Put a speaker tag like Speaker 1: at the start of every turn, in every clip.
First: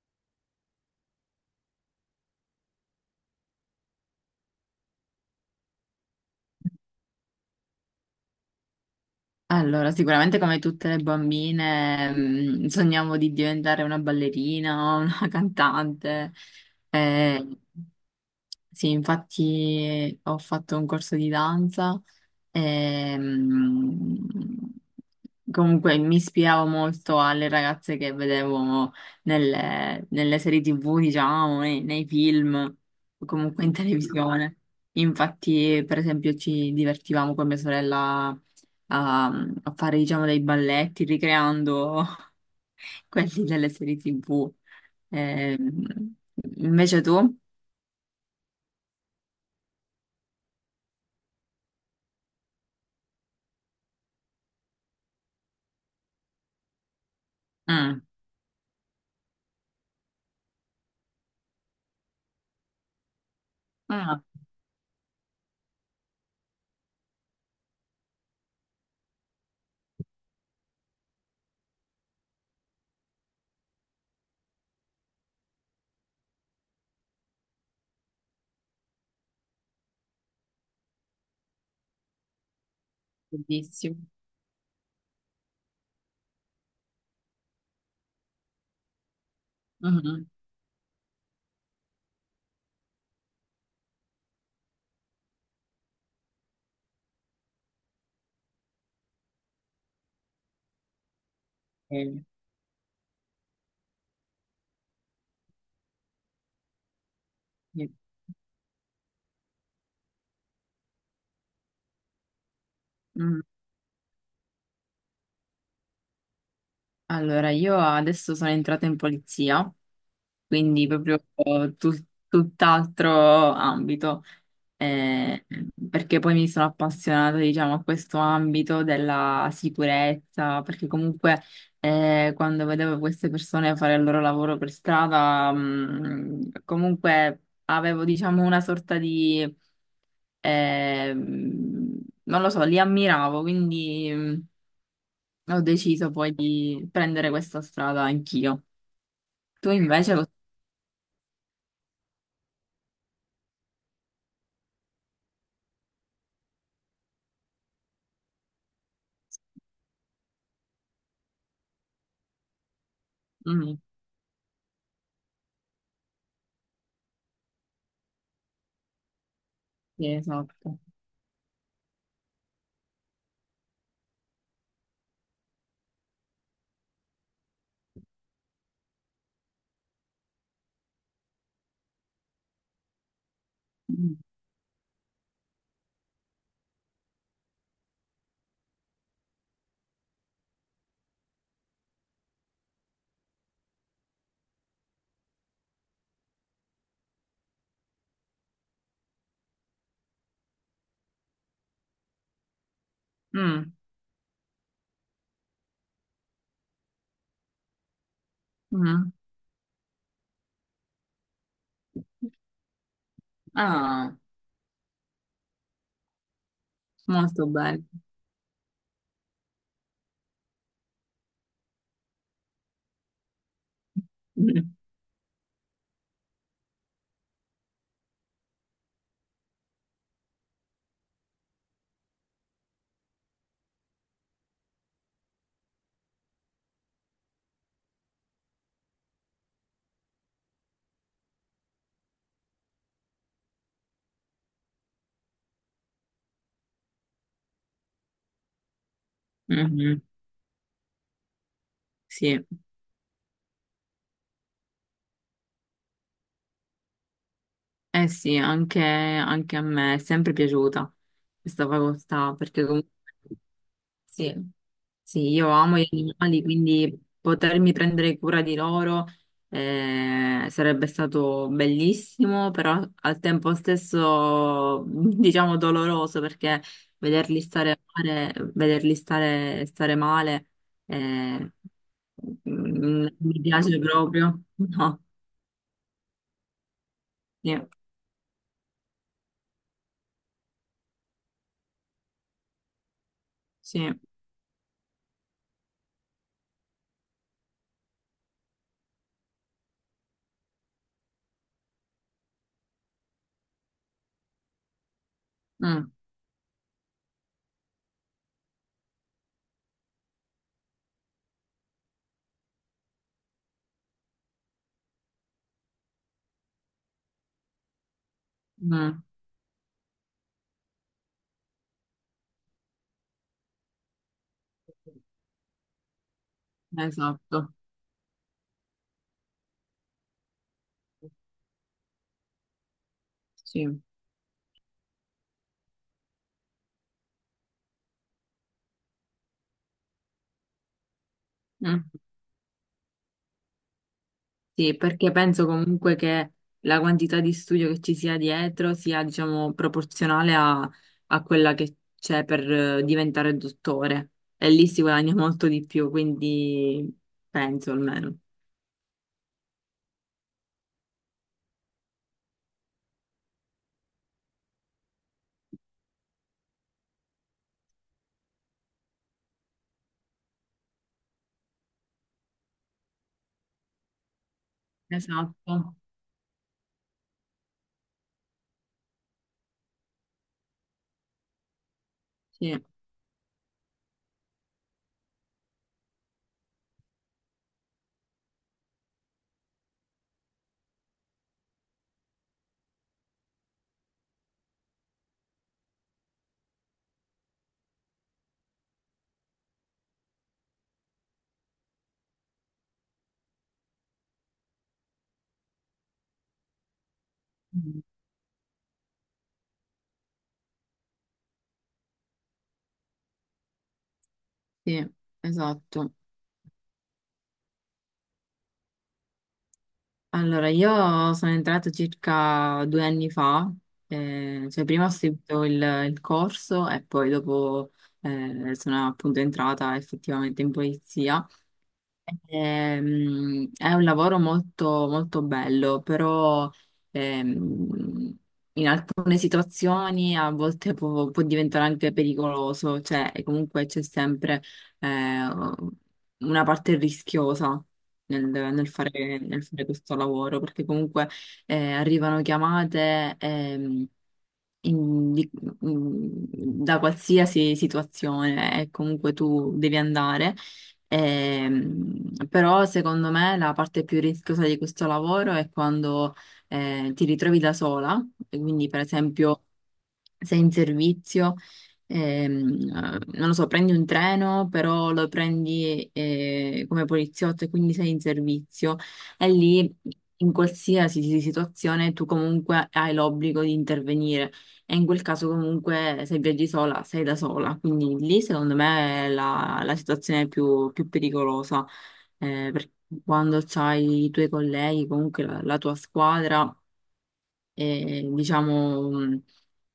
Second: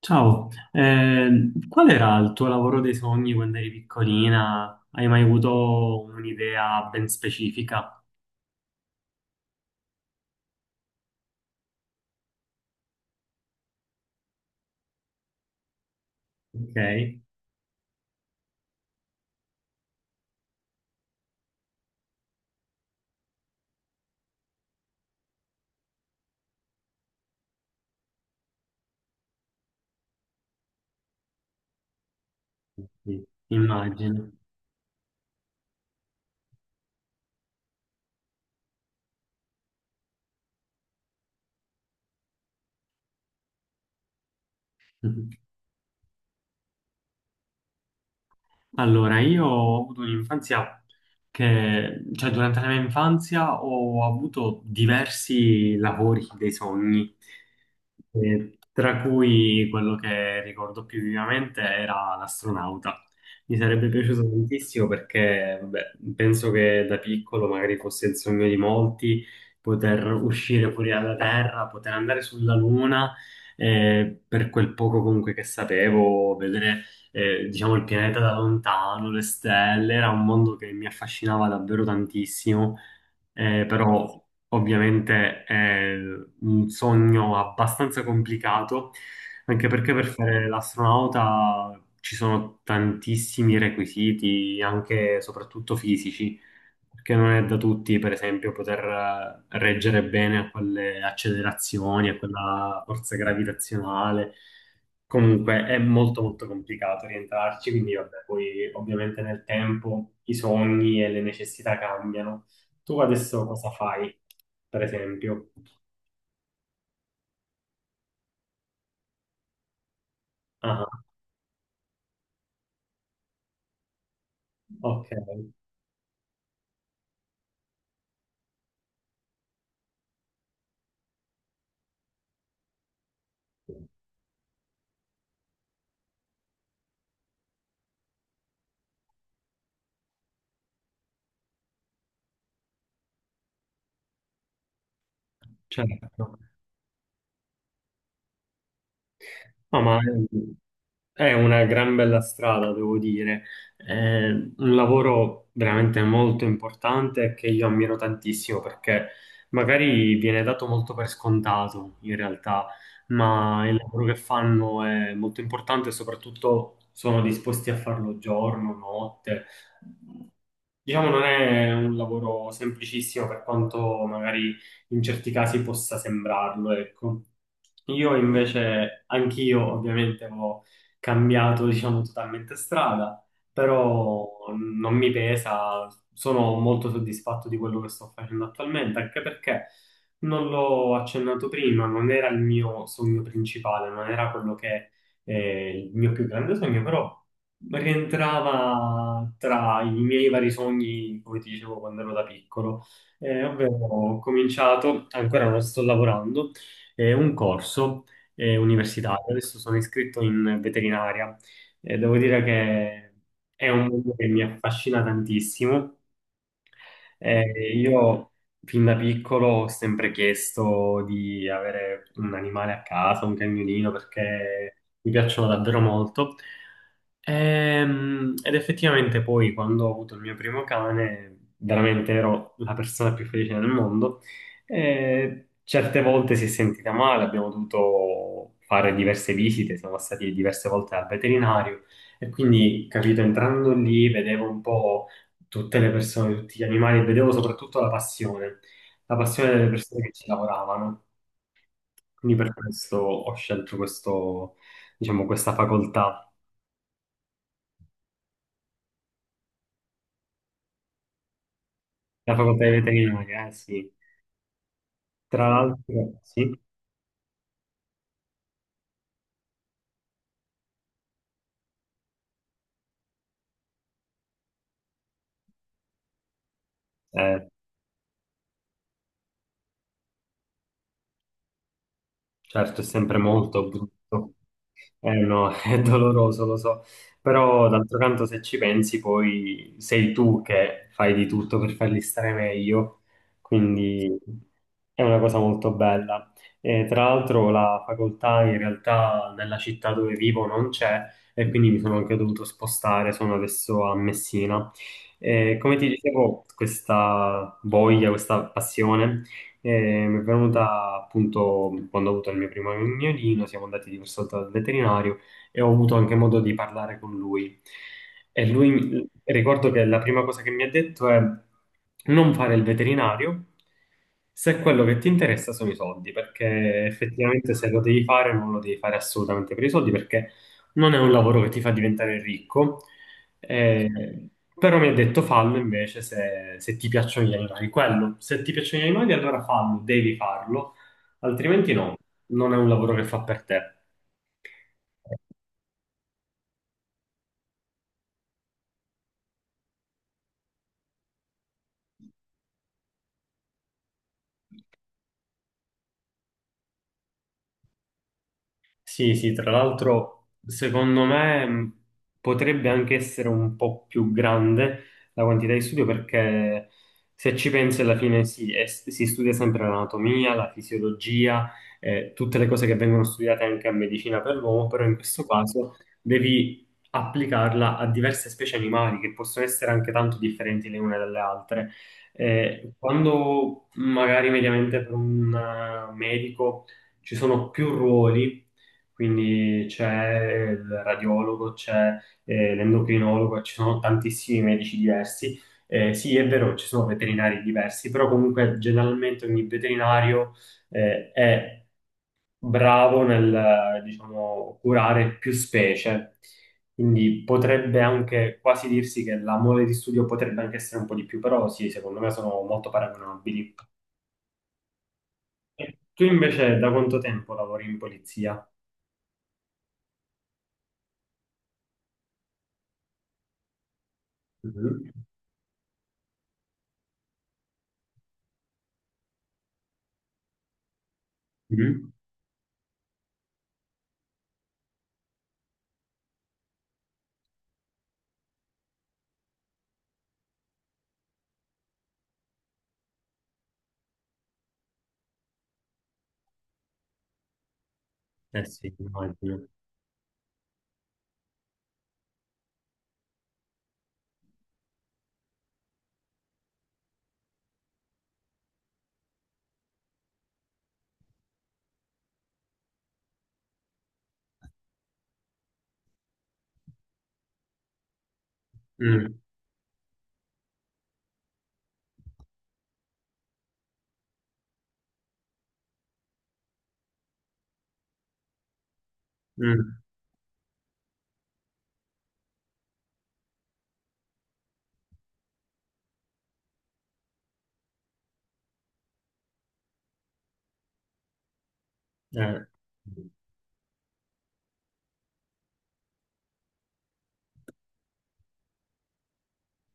Speaker 1: Ciao, qual era il tuo lavoro dei sogni quando eri piccolina? Hai mai avuto un'idea ben specifica?
Speaker 2: Allora, sicuramente come tutte le bambine, sogniamo di diventare una ballerina, o una cantante.
Speaker 1: Ok,
Speaker 2: Eh, sì, infatti ho fatto un corso di danza. Ehm, Comunque mi ispiravo molto alle ragazze che vedevo nelle serie TV, diciamo, nei film,
Speaker 1: sì,
Speaker 2: o comunque in
Speaker 1: immagino.
Speaker 2: televisione. Infatti, per esempio, ci divertivamo con mia sorella a fare, diciamo, dei balletti ricreando quelli delle serie TV. Ehm, Invece tu?
Speaker 1: Allora, io ho avuto un'infanzia cioè durante la mia infanzia ho avuto diversi lavori dei sogni,
Speaker 2: Mm.
Speaker 1: tra cui quello che ricordo più vivamente era l'astronauta. Mi sarebbe piaciuto
Speaker 2: Ah,
Speaker 1: tantissimo perché, vabbè, penso che da piccolo magari fosse il sogno di molti poter uscire fuori dalla Terra, poter andare sulla Luna, per quel poco comunque che sapevo, vedere diciamo il pianeta da lontano, le stelle, era un mondo che mi affascinava davvero tantissimo,
Speaker 2: bellissimo.
Speaker 1: però ovviamente è un sogno abbastanza complicato, anche perché per
Speaker 2: Mhm.
Speaker 1: fare l'astronauta ci sono tantissimi requisiti, anche e soprattutto fisici, perché non è da tutti, per esempio, poter reggere bene a quelle accelerazioni, a
Speaker 2: Eh,
Speaker 1: quella forza gravitazionale. Comunque è molto molto complicato rientrarci,
Speaker 2: sì.
Speaker 1: quindi vabbè, poi ovviamente nel tempo i sogni e le necessità cambiano. Tu adesso cosa fai, per esempio?
Speaker 2: Allora, io adesso sono entrata in polizia,
Speaker 1: Ah,
Speaker 2: quindi proprio tutt'altro ambito,
Speaker 1: ok,
Speaker 2: eh, perché poi mi sono appassionata, diciamo, a questo ambito della sicurezza, perché comunque quando vedevo queste persone fare il loro lavoro per strada, comunque avevo, diciamo, una sorta di... non lo so, li ammiravo, quindi ho deciso poi
Speaker 1: certo.
Speaker 2: di prendere questa strada anch'io. Tu
Speaker 1: No, ma
Speaker 2: invece lo...
Speaker 1: è una gran bella strada, devo dire. È un lavoro veramente molto importante che io ammiro tantissimo perché magari viene dato molto per scontato in realtà, ma il
Speaker 2: Mm,
Speaker 1: lavoro che fanno è molto importante e soprattutto sono disposti a farlo giorno, notte.
Speaker 2: sì, esatto.
Speaker 1: Diciamo non è un lavoro semplicissimo per quanto magari in certi casi possa sembrarlo, ecco. Io invece, anch'io ovviamente ho cambiato, diciamo, totalmente strada,
Speaker 2: Mm,
Speaker 1: però non mi pesa, sono molto soddisfatto di quello che sto facendo attualmente, anche perché non l'ho accennato prima, non era il mio sogno principale, non era quello che è il mio più grande sogno, però rientrava tra i miei vari sogni, come ti dicevo quando ero da piccolo. Ovvero
Speaker 2: mm,
Speaker 1: ho cominciato, ancora non sto lavorando, un corso
Speaker 2: mm.
Speaker 1: universitario. Adesso sono iscritto in veterinaria. Devo dire che è un mondo
Speaker 2: Ah,
Speaker 1: che mi affascina tantissimo,
Speaker 2: molto bello.
Speaker 1: io fin da piccolo ho sempre chiesto di avere un animale a casa, un cagnolino,
Speaker 2: Mm,
Speaker 1: perché mi piacciono davvero molto. Ed effettivamente poi quando ho avuto il mio primo cane, veramente ero la persona più felice del mondo. E certe volte si è sentita male, abbiamo dovuto fare diverse visite, siamo stati diverse volte al veterinario e quindi, capito, entrando lì vedevo un po' tutte le persone, tutti gli animali, e vedevo soprattutto la passione delle
Speaker 2: mhm,
Speaker 1: persone che ci lavoravano. Quindi
Speaker 2: sì,
Speaker 1: per questo ho scelto questo, diciamo, questa facoltà,
Speaker 2: eh sì, anche a me è sempre piaciuta questa
Speaker 1: la
Speaker 2: facoltà,
Speaker 1: facoltà
Speaker 2: perché
Speaker 1: di
Speaker 2: comunque...
Speaker 1: veterinaria, sì.
Speaker 2: Sì. Sì,
Speaker 1: Tra
Speaker 2: io amo gli
Speaker 1: l'altro,
Speaker 2: animali,
Speaker 1: sì,
Speaker 2: quindi potermi prendere cura di loro sarebbe stato bellissimo, però al tempo stesso, diciamo, doloroso perché vederli
Speaker 1: eh,
Speaker 2: stare male, vederli stare male. eh,
Speaker 1: certo, è sempre
Speaker 2: Mi
Speaker 1: molto
Speaker 2: piace
Speaker 1: brutto.
Speaker 2: proprio. No,
Speaker 1: Eh no, è doloroso, lo so.
Speaker 2: sì,
Speaker 1: Però d'altro canto, se ci pensi, poi sei tu che fai di tutto per farli stare meglio.
Speaker 2: sì.
Speaker 1: Quindi è una cosa molto bella. E, tra l'altro, la facoltà in realtà nella città dove vivo non c'è e quindi mi sono anche dovuto spostare, sono adesso a Messina. E, come ti
Speaker 2: Mm,
Speaker 1: dicevo, questa voglia, questa passione e mi è venuta appunto quando ho avuto il mio primo agnolino, siamo andati diverse volte dal veterinario e ho avuto anche modo di parlare con lui. E lui,
Speaker 2: mm,
Speaker 1: ricordo che la prima cosa che mi ha detto è non fare il veterinario se quello che ti interessa sono i soldi, perché
Speaker 2: esatto.
Speaker 1: effettivamente se lo devi fare non lo devi fare assolutamente per i soldi, perché non è un lavoro che ti fa diventare ricco,
Speaker 2: Sì.
Speaker 1: eh, però mi ha detto fallo invece se ti piacciono gli animali. Quello, se ti piacciono gli animali, allora fallo, devi farlo, altrimenti
Speaker 2: Mm.
Speaker 1: no, non è un lavoro che fa per te.
Speaker 2: Sì, perché penso comunque che la quantità di studio che ci sia dietro sia, diciamo, proporzionale a, a quella che c'è per diventare dottore. E lì si guadagna molto di più, quindi penso almeno.
Speaker 1: Sì, sì, tra l'altro secondo me potrebbe anche essere un po' più grande la quantità di studio perché se ci pensi alla fine sì, si studia sempre l'anatomia, la fisiologia, tutte le cose che vengono studiate anche a medicina per l'uomo, però in questo
Speaker 2: Esatto.
Speaker 1: caso devi applicarla a diverse specie animali che possono essere anche tanto differenti le une dalle altre.
Speaker 2: Sì.
Speaker 1: Quando magari mediamente per un medico ci sono più ruoli, quindi c'è il radiologo, c'è l'endocrinologo, ci sono tantissimi medici diversi. Sì, è vero, ci sono veterinari diversi, però comunque generalmente ogni veterinario è bravo nel, diciamo, curare più specie. Quindi
Speaker 2: Mm,
Speaker 1: potrebbe anche quasi dirsi che la mole di studio potrebbe anche essere un po' di più, però sì, secondo me sono molto paragonabili.
Speaker 2: sì,
Speaker 1: E
Speaker 2: esatto.
Speaker 1: tu invece da quanto tempo lavori in polizia?
Speaker 2: Allora, io sono entrata circa due anni fa, cioè prima ho
Speaker 1: Mhm.
Speaker 2: seguito il corso e poi dopo sono appunto entrata effettivamente in polizia.
Speaker 1: Mhm.
Speaker 2: È un lavoro molto, molto bello, però ehm, alcune situazioni a volte può diventare anche pericoloso, cioè e comunque c'è sempre eh, una parte rischiosa nel,
Speaker 1: Eh
Speaker 2: nel
Speaker 1: sì,
Speaker 2: fare, nel
Speaker 1: immagino.
Speaker 2: fare questo lavoro, perché comunque arrivano chiamate. In- di- mm, Da qualsiasi situazione e comunque tu devi andare. Però secondo me la parte più rischiosa di questo lavoro è quando ti ritrovi da sola, e quindi per
Speaker 1: Mm,
Speaker 2: esempio sei in servizio, ehm, non lo so, prendi un treno, però lo prendi come poliziotto e quindi sei in servizio e lì
Speaker 1: mm,
Speaker 2: in qualsiasi situazione tu comunque hai l'obbligo di intervenire. E in quel caso comunque se viaggi sola sei da sola, quindi lì secondo me è la situazione più pericolosa,
Speaker 1: eh,
Speaker 2: perché quando c'hai i tuoi colleghi, comunque la tua squadra, diciamo,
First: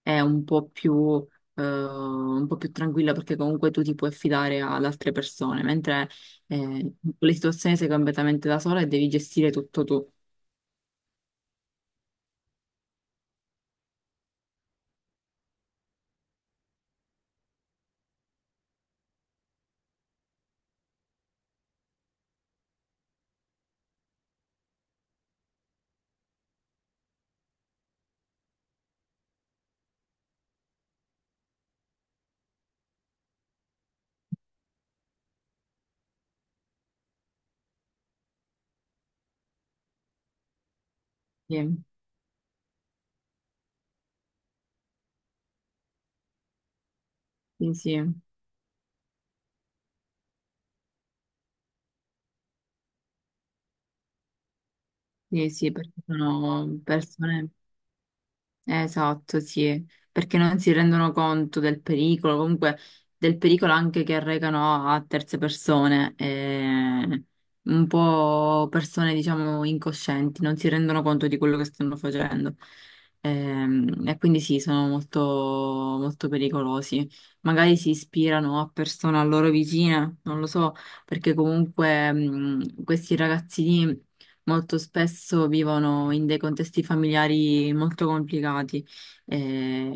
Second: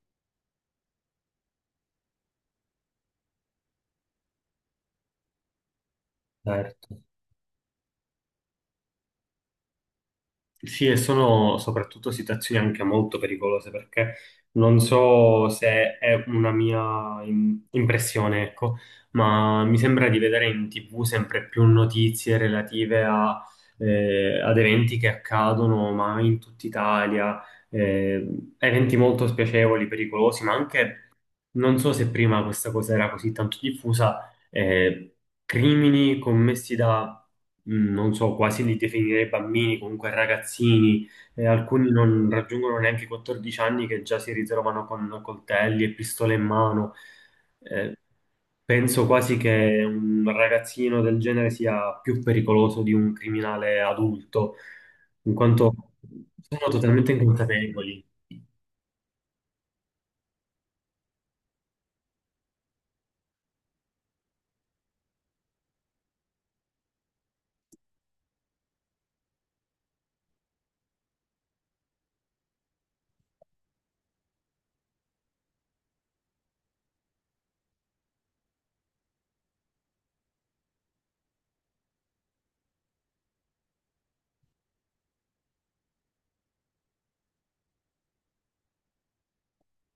Speaker 2: è un po' più tranquilla perché comunque tu ti puoi affidare ad altre persone, mentre eh,
Speaker 1: certo.
Speaker 2: le situazioni sei completamente da sola e devi gestire tutto tu.
Speaker 1: Sì, e sono soprattutto situazioni anche molto pericolose perché non so se è una mia impressione, ecco, ma mi sembra di vedere in TV sempre più notizie relative a ad eventi che accadono, ma in tutta Italia, eh, eventi molto spiacevoli, pericolosi, ma anche non so se prima questa cosa era così tanto diffusa, crimini commessi da, non so, quasi li definirei bambini, comunque ragazzini,
Speaker 2: Sì,
Speaker 1: alcuni non raggiungono neanche i 14 anni che già si ritrovano con coltelli e pistole in mano.
Speaker 2: sì,
Speaker 1: Eh,
Speaker 2: sì,
Speaker 1: penso quasi che un ragazzino del genere sia più pericoloso di un criminale adulto, in
Speaker 2: sì, sì,
Speaker 1: quanto
Speaker 2: perché
Speaker 1: sono
Speaker 2: sono
Speaker 1: totalmente
Speaker 2: persone...
Speaker 1: inconsapevoli.
Speaker 2: Esatto, sì, perché non si rendono conto del pericolo, comunque del pericolo anche che arrecano a terze persone, un po' persone diciamo incoscienti, non si rendono conto di quello che stanno facendo. E, quindi sì, sono molto, molto pericolosi. Magari si ispirano a persone a loro vicine, non lo so, perché comunque questi ragazzini molto spesso vivono in dei contesti familiari molto complicati, eh,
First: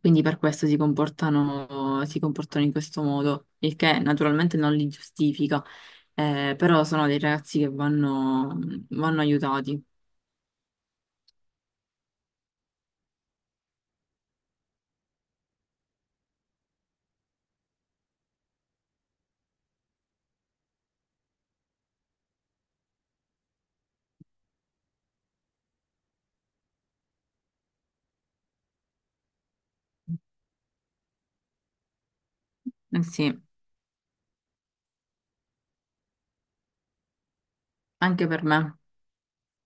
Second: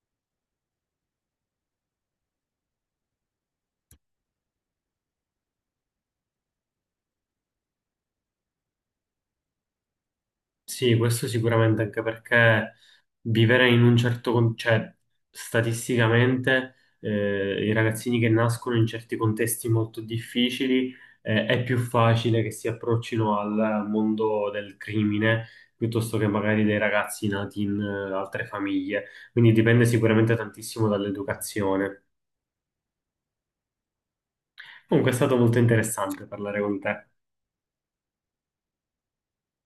Speaker 2: quindi per questo si comportano in questo modo, il che naturalmente non li giustifica, però sono dei ragazzi che vanno aiutati.
Speaker 1: Sì, questo sicuramente anche perché vivere in un certo, cioè statisticamente i ragazzini che nascono in certi contesti molto difficili, è più facile che si approccino al mondo del crimine piuttosto che magari dei ragazzi nati in altre famiglie. Quindi dipende sicuramente tantissimo dall'educazione.
Speaker 2: Eh sì,
Speaker 1: Comunque è stato molto interessante parlare con te.
Speaker 2: anche per me.